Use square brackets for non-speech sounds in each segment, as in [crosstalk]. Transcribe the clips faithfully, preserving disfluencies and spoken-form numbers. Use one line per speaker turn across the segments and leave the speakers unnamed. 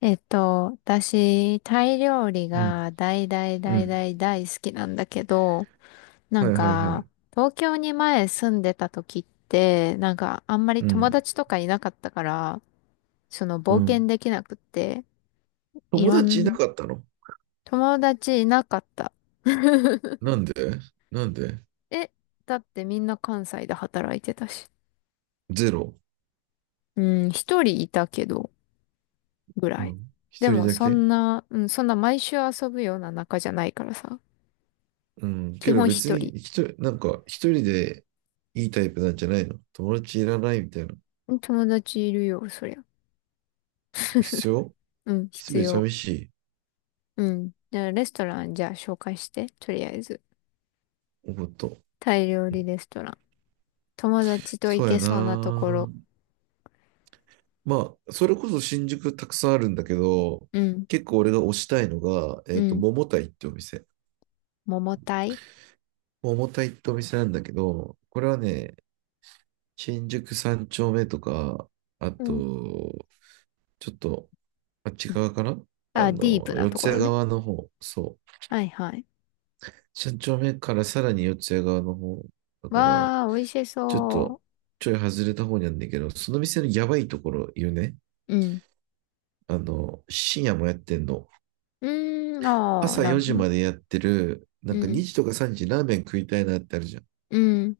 えっと、私、タイ料理
うん。
が大大
う
大
ん。
大大好きなんだけど、な
は
ん
いはいは
か、
い。
東京に前住んでた時って、なんか、あんまり
う
友
ん。
達とかいなかったから、その
う
冒険
ん。
できなくって、い
友
ろ
達いな
ん、
かったの？
友達いなかった。[laughs]
なんで？なんで？
え、だってみんな関西で働いてたし。
ゼロ？
うん、一人いたけど、ぐ
う
らい。
ん。
で
一人
も、
だ
そ
け？
んな、うん、そんな毎週遊ぶような仲じゃないからさ、
うん。
基
けど
本一
別に
人。
一人、なんか一人でいいタイプなんじゃないの？友達いらないみたいな。
友達いるよ、そりゃ。
必要？
うん、
一
必
人
要。
寂しい？
うん。じゃあ、レストラン、じゃあ、紹介して。とりあえず。
おこと。
タイ料理レストラン。友達と
そ
行
うや
けそうなところ。
な。まあ、それこそ新宿たくさんあるんだけど、
うん、
結構俺が推したいのが、え
う
っと、
ん。
桃いってお店。
桃タイ、
桃いってお店なんだけど、これはね、新宿三丁目とか、あ
う
と、
ん。
ちょっと、あっち側かな？あ
あ、ディー
の、
プな
四
と
ツ
こ
谷
ろね。
側の方、そう。
はいはい。
三丁目からさらに四ツ谷側の方、だから、
わー、美味し
ちょっと、
そ
ちょい外れた方にあるんだけど、その店のやばいところ言うね。
う。うん。
あの、深夜もやってんの。
うーん、あー、
朝
なる
4
ほ
時
ど。
までやってる、な
う
んか2
ん、
時とかさんじラーメン食いたいなってあるじゃん。
うん。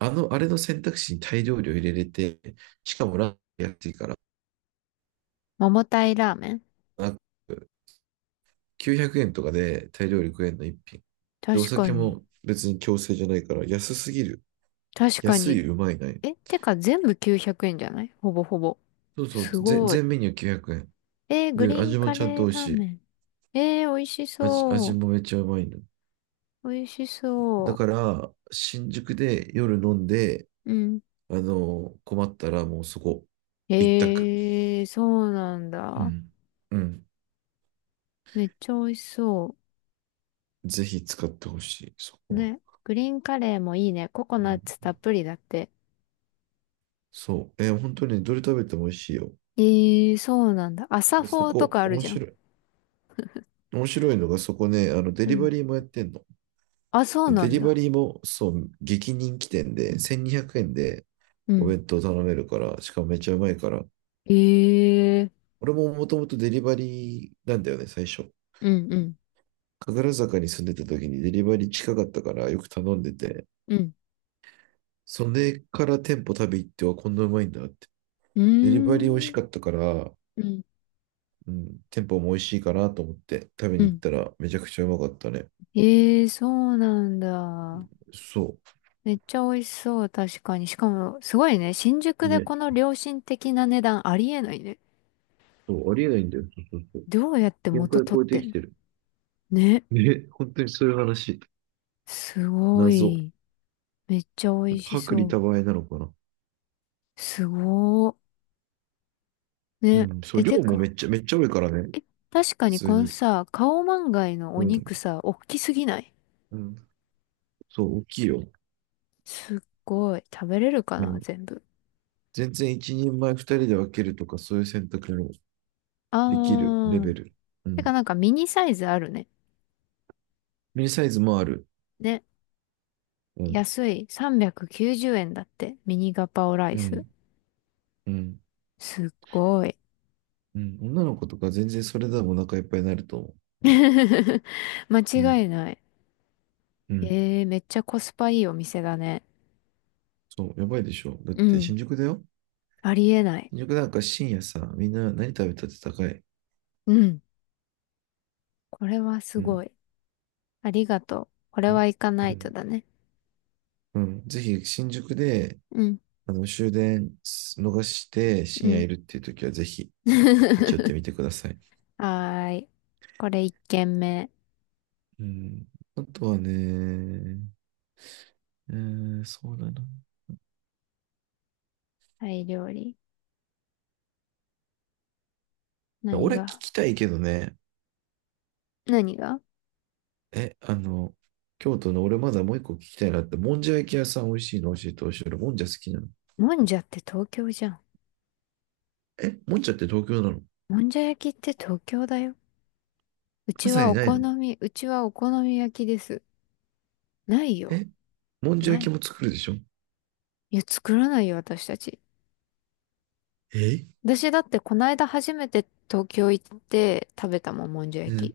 あの、あれの選択肢に大量量入れれて、しかもラーメン安いから、
桃タイラーメン、
きゅうひゃくえんとかでタイ料理食えんの一品。で、お
確か
酒
に。
も別に強制じゃないから、安すぎる。
確か
安
に。
い、うまいない。
え、てか全部きゅうひゃくえんじゃない？ほぼほぼ。
そうそう、
す
ぜ
ごい。
全メニューきゅうひゃくえん。
えー、グリ
で、
ーン
味も
カ
ちゃん
レ
と
ー
美味
ラ
し
ーメ
い。
ン。えー、美味し
味、
そ
味
う。
もめっちゃうまいの。
美味し
だ
そ
から、新宿で夜飲んで、
う。うん。
あの、困ったらもうそこ、一択。
えー、そうなん
う
だ。
ん。うん。
めっちゃ美味しそ
ぜひ使ってほしい、そ
う。
こは。
ね。グリーンカレーもいいね。ココ
う
ナッ
ん、
ツたっぷりだって。
そう。えー本当にどれ食べても美味しいよ。
えー、そうなんだ。朝
で、
フ
そ
ォーと
こ、
かある
面
じゃん。
白い。面白いのが、そこね、あの、デ
う
リバ
ん。
リーもやってんの。
あ、そう
で
な
デ
ん
リバ
だ。
リーも、そう、激人気店で、せんにひゃくえんで
う
お
ん。
弁当頼めるから、しかもめっちゃうまいから、
えー、
俺ももともとデリバリーなんだよね、最初。
うんうん。
神楽坂に住んでた時にデリバリー近かったからよく頼んでて、
うん。
それから店舗食べ行ってはこんなうまいんだって。
う
デリバリー美味し
ーん。
かったから、
うん。
うん、店舗も美味しいかなと思って食べ
う
に行っ
ん。
たらめちゃくちゃうまかったね。
えー、そうなんだ。
そ
めっちゃ美味しそう、確かに。しかも、すごいね。新
う。
宿で
ね。
この良心的な値段ありえないね。
そう、ありえないんだよ。そうそうそう。
どうやって
限
元
界
取っ
超え
て
て
ん
き
の？
てる。
ね。
ね、本当にそういう話。
すご
謎。
い。めっちゃ美味し
薄利
そ
多売なのかな。
う。すごー。
う
ね。
ん、そう、
え、
量
て
もめ
か、
っちゃ、めっちゃ多いからね、普
え、確かに
通
この
に。
さ、カオマンガイのお
うん、
肉さ、おっきすぎない？
うん。そう、大きいよ。
すっごい。食べれるか
う
な、
ん。
全部。
全然一人前ふたりで分けるとか、そういう選択もできるレ
あ
ベ
ー。
ル。う
てか
ん。
なんかミニサイズあるね。
ミニサイズもある。
ね。
うん、
安い。さんびゃくきゅうじゅうえんだって。ミニガパオライ
う
ス。
ん、うん、
すっごい。
うん。女の子とか全然それでもお腹いっぱいになると思う。
[laughs] 間
うん、
違いない。
うん。
えー、めっちゃコスパいいお店だね。
そう、やばいでしょ。だっ
う
て
ん。
新宿だよ。
ありえない。
新宿なんか深夜さ、みんな何食べたって高い。
うん。これはす
うん。
ごい。ありがとう。これ
よ
は行か
う
ないと
ん。
だね。
うん。ぜひ新宿で、
うん。
あの、終電逃して
う
深夜
ん。
いるっていう時はぜひ立ち寄ってみて
[laughs]
ください。
はーい。これ一軒目。
うん。あとはね、えー、そうだな。
タイ料理。何
俺聞
が？
きたいけどね、
何が？
え、あの、京都の俺まだもういっこ聞きたいなって、もんじゃ焼き屋さん美味しいの教えてほしい。俺もんじゃ好きなの。
もんじゃって東京じゃん。
え、もんじゃって東京なの？
もんじゃ焼きって東京だよ。う
関
ち
西
は
に
お
ない
好
の？
み、うちはお好み焼きです。ないよ。
え、もんじゃ
な
焼き
い。
も作るでしょ？
いや、作らないよ、私たち。
え？
私だってこの間初めて東京行って食べたもん、もんじゃ焼き。
ね、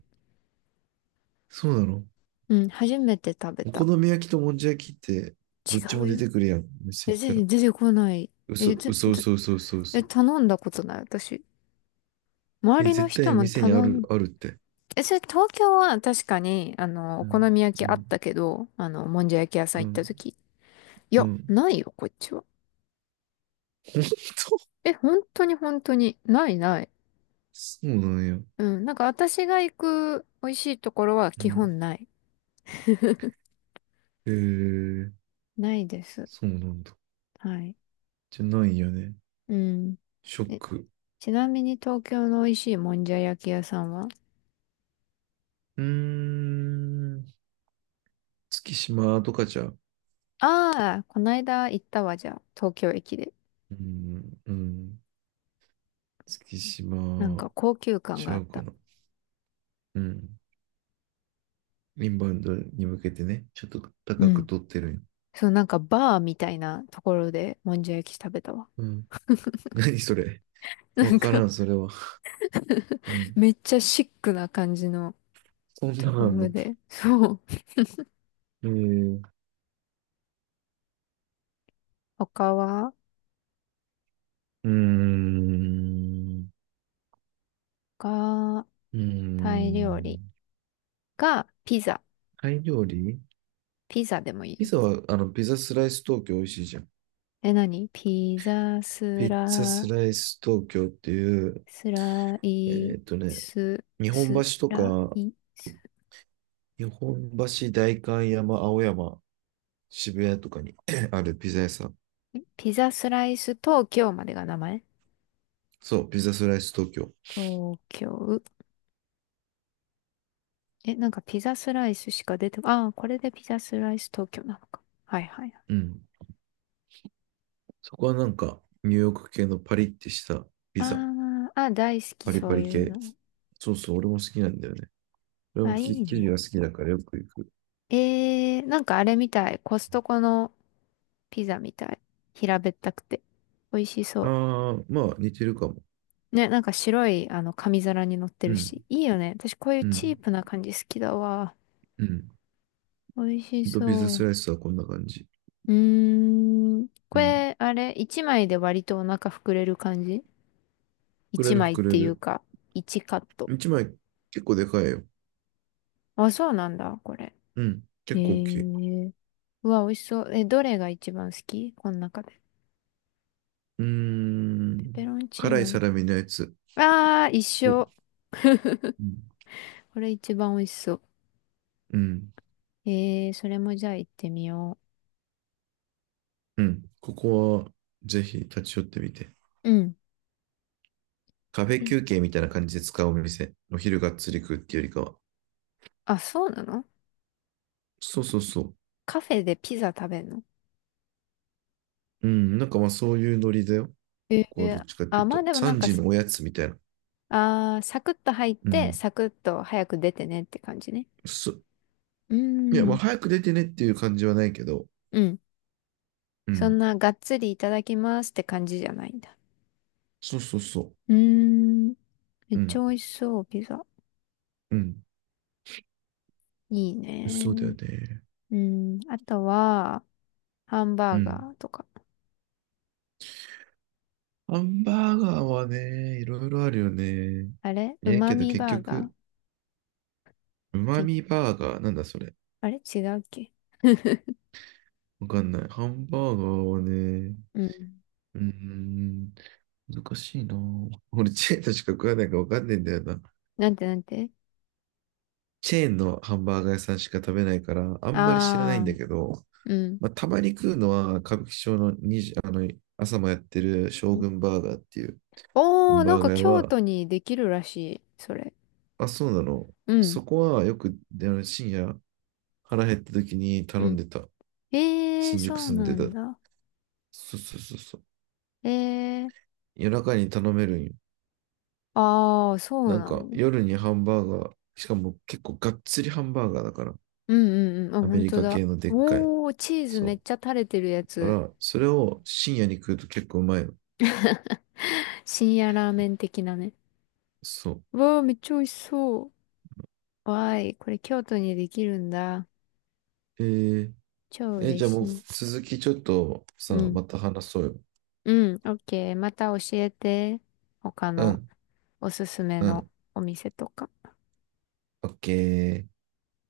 そうなの？
うん、初めて食べ
お好
た。
み焼きともんじゃ焼きってどっち
違
も
う
出
よ。
てくるやん？店
え、
行った
全
ら。
然出てこない。
嘘、
え、ず、
嘘、
ず、
嘘、嘘、嘘、
え、
嘘。
頼んだことない、私。周
え、
りの
絶
人
対
も
店にあ
頼
る、
ん、
あるって。
え、それ東京は確かに、あの、お
う
好
ん。
み焼
う
きあっ
ん、
たけど、あの、もんじゃ焼き屋さん
う
行った
ん、
時。い
う
や、
ん。
ないよ、こっちは。
[laughs]
え、本当に本当に。ないない。
そうなんや。
うん、なんか私が行く美味しいところは
う
基
ん。
本ない。
へえー、
ないです。
そうなんだ。
はい。
じゃないんやね。
うん。
ショッ
え
ク。
ちなみに東京の美味しいもんじゃ焼き屋さんは？
うーん。月島とかじゃう？
ああー、こないだ行ったわ、じゃあ、東京駅で。
うん、うん。月
なん
島
か高級感
ち
があ
ゃ
っ
うか
た。
な。うん。インバウンドに向けてね、ちょっと
う
高く
ん。
取ってるんよ。
そう、なんかバーみたいなところでもんじゃ焼き食べたわ。
うん。何それ？
[laughs] な
わ
ん
から
か
ん、それは。う
[laughs]
ん。
めっちゃシックな感じの
そんな
と
ん
こ
あん
ろ
の？
で。そう。
えー、
他は、
うーん。
が、
うー
タイ料理
ん。
かピザ。
タイ料理？
ピザでもいい
ピ
よ。
ザは、あの、ピザスライス東京美味しいじゃん。
え、何ピザ
ピ
ス
ッツァ
ラ、
スライス東京っていう、
スラ
え
イ
ーっとね、
ス、
日本
ス
橋と
ラ
か、
イス。
日本橋、代官山、青山、渋谷とかに [clears throat] あるピザ屋さん。
ピザスライス東京までが名前？
そう、ピザスライス東京。
東京。え、なんかピザスライスしか出てこ、ああ、これでピザスライス東京なのか。はいはいはい。
うん。そこはなんか、ニューヨーク系のパリってしたピ
あ
ザ。
ーあ、大好き
パリ
そ
パ
う
リ
いう
系。
の。
そうそう、俺も好きなんだよね。俺も
あ、い
き
い
生地が
ね。
好きだからよく行く。
えー、なんかあれみたい。コストコのピザみたい。平べったくて。美味しそ
ああ、まあ似てるかも。
う。ね、なんか白い、あの、紙皿に乗って
う
る
ん、
し。いいよね。私こういう
う
チー
ん、
プな感じ好きだわ。
うん。
美味し
とピザ
そ
ス
う。
ライスはこんな感じ。
うーん。こ
うん。
れ、あれ、一枚で割とお腹膨れる感じ？
膨
一
れる
枚っ
膨れ
ていう
る。
か、一カット。
いちまい結構でかいよ。
あ、そうなんだ、これ。
うん。
へ
結構大きい。
え。うわ、美味しそう。え、どれが一番好きこの中で？
うーん。
ペペロンチー
辛い
ノ。
サラミのやつ。
あー、一
うん
緒。これ一番美味しそう。
うん。
えー、それもじゃあ行ってみよ
うん。ここはぜひ立ち寄ってみて。
う。うん。
カフェ
ピ、
休憩みたいな感じで使うお店。お昼がっつり食うっていうよりかは。
あ、そうなの？
そうそうそう。
カフェでピザ食べるの？
うん。なんかまあそういうノリだよ。
え
ここはどっ
ー、
ちかって
あ、
いう
まあ
と。
でもなん
3
か、
時のおやつみたいな。
あー、サクッと入っ
う
て、
ん。
サクッと早く出てねって感じね。
そ、
うー
いや、まあ
ん。
早く出てねっていう感じはないけど。
うん。
う
そん
ん。
ながっつりいただきますって感じじゃないんだ。
そうそうそ
うーん。め
う。
っ
う
ち
ん。
ゃ美味しそう、ピザ。
うん。
いい
そうだよ
ね。
ね。
うん。あとは、ハン
う
バーガ
ん。
ーとか。
ハンバーガーはね、いろいろあるよね。
あれう
ええ
ま
けど
み
結
バーガ
局、
ー？
うま
け
みバーガー、なんだそれ？
あれ違うっけ？
わかんない。ハンバーガーはね、
うん。
うーん、難しいな。俺、チェーンとしか食わないからわかんないんだよな。
なんて？なんて？
チェーンのハンバーガー屋さんしか食べないから、あんまり知らないん
あ
だ
あ
けど、
ー、うん。
まあ、たまに食うのは、歌舞伎町のにじあの、朝もやってる
う
将
ん、
軍バーガーっていうハ
お
ン
ー、なん
バー
か
ガー屋
京
は、
都にできるらしい、それ。
あ、そうなの。
うん。
そこはよく、あの、深夜腹減った時に
う
頼ん
ん。
でた。
えー、
新宿
そう
住ん
な
で
ん
た。
だ。
そうそうそうそう。
えー、
夜中に頼めるんよ。
ああ、そう
なん
な
か
の？
夜にハンバーガー、しかも結構がっつりハンバーガーだから。
うんうんうん。あ、
アメ
本
リ
当
カ
だ。
系のでっかい。
おー、チーズめっ
そ
ちゃ垂れてるや
う。だか
つ。
ら、それを深夜に食うと結構うまいの。
[laughs] 深夜ラーメン的なね。
そう。
わー、めっちゃ美味しそう。わーい、これ京都にできるんだ。
えー、
超
え
嬉
じゃあも
し
う
い。
続きちょっと
う
さ、
ん。
また話そうよ。
うん、オッケー。また教えて。他
う
の
ん、
おすすめ
う
の
ん。
お店とか。
オッケー。